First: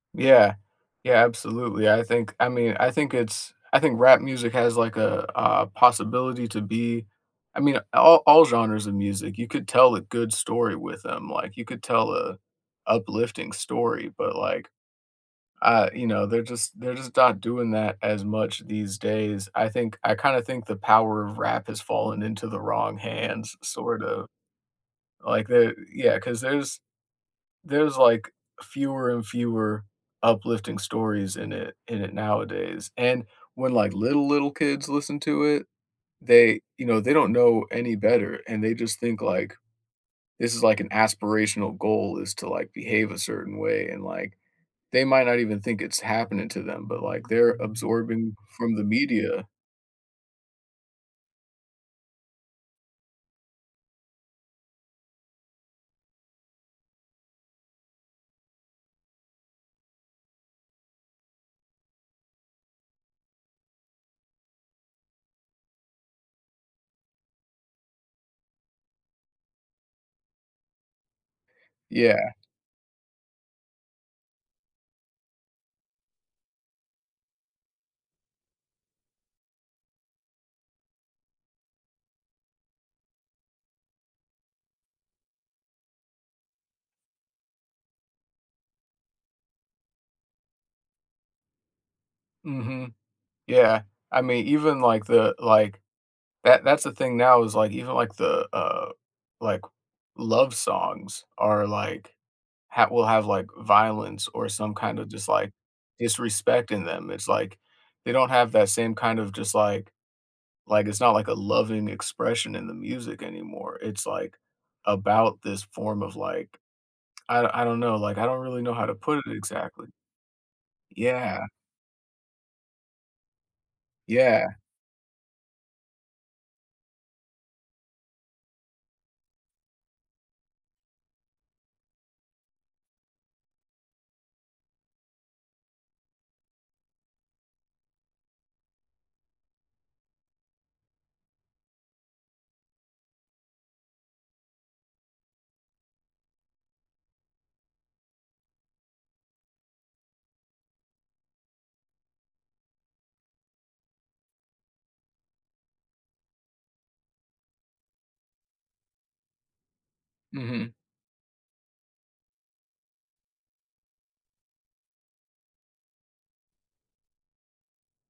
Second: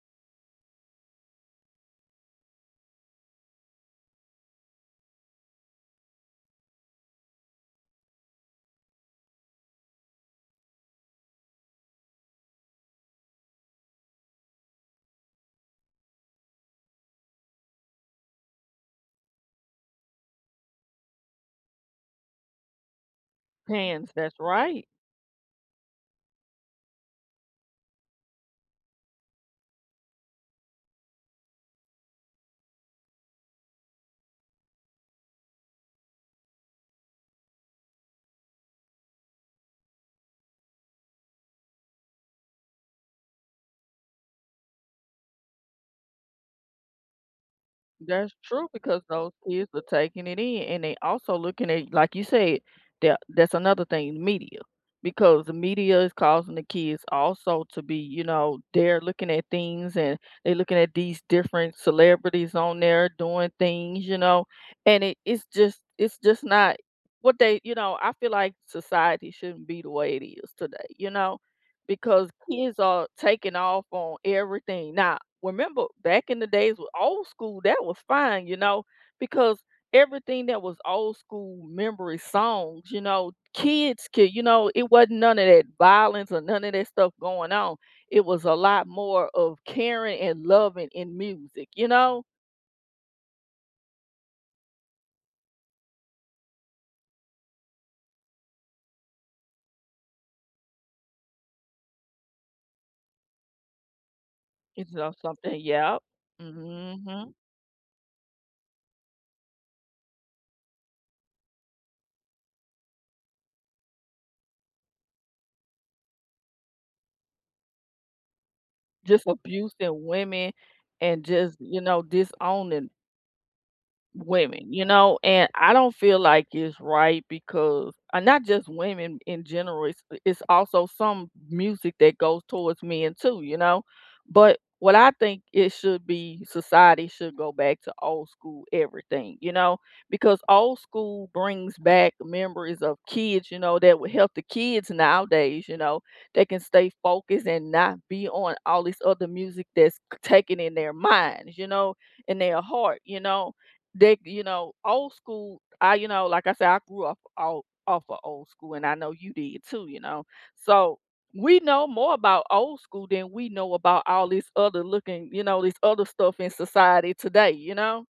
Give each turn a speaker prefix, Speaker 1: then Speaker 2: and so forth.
Speaker 1: Yeah. Yeah, absolutely, I think I mean, I think it's I think rap music has, like, a a possibility to be I mean, all all genres of music, you could tell a good story with them, like, you could tell a uplifting story, but, like, uh, you know, they're just they're just dot doing that as much these days, I think I kinda think the power of rap has fallen into the wrong hands, sort
Speaker 2: Hands,
Speaker 1: of.
Speaker 2: that's right.
Speaker 1: Like the Yeah, 'cause there's there's, like, fewer and fewer uplifting stories in it in it nowadays, and when, like, little little kids listen to it, they, you know, they don't know any better, and they just think, like, this is, like, an aspirational goal is to, like, behave a certain way, and, like, they might not even think it's happening to them, but, like, they're
Speaker 2: That's
Speaker 1: absorbing
Speaker 2: true
Speaker 1: from the
Speaker 2: because those
Speaker 1: media.
Speaker 2: kids are taking it in, and they also looking at like you said, that that's another thing, media. Because the media is causing the kids also to be, you know they're looking at things, and they're looking at these different celebrities on there doing things, you know, and it it's just it's just not What they You know, I feel like society shouldn't be the way it is today, you know? Because
Speaker 1: Yeah.
Speaker 2: kids are taking off on everything. Now, remember back in the days with old school, that was fine, you know, because everything that was old school memory songs, you know, kids could, you know It wasn't none of that violence, or none of that stuff going on, it was a lot more of caring and loving in music, you know?
Speaker 1: Mhm. Yeah, I mean, even like the, like That that's the thing now is, like, even like the, uh, like, love songs are, like ha will have, like, violence or some
Speaker 2: It's
Speaker 1: kind of
Speaker 2: not
Speaker 1: just, like,
Speaker 2: something Yep.
Speaker 1: disrespect in
Speaker 2: Mhm,
Speaker 1: them, it's
Speaker 2: hmm.
Speaker 1: like, they don't have that same kind of just, like Like, it's not like a loving expression in the music anymore, it's like, about this form of, like I don't I don't know, like, I don't really know how to put
Speaker 2: Just
Speaker 1: it exactly.
Speaker 2: abusing women, and
Speaker 1: Yeah.
Speaker 2: just, you know, disowning
Speaker 1: Yeah.
Speaker 2: women, you know, and I don't feel like it's right because and not just women in general, it's, uh it's also some music that goes towards men too, you know, but what I think it should be Society should go back old school everything, you know? Because old school brings back memories of kids, you know, that would help the kids nowadays, you know, they can stay focused and not be on all these other music that's c taken in their minds, you know, in their heart, you know, they you know, old school I You know, like I said, I grew up all off of old school, and I know you did, too, you know?
Speaker 1: Mhm.
Speaker 2: So, we know more about old school than we know about all this other looking you know, this other stuff in society today, you know?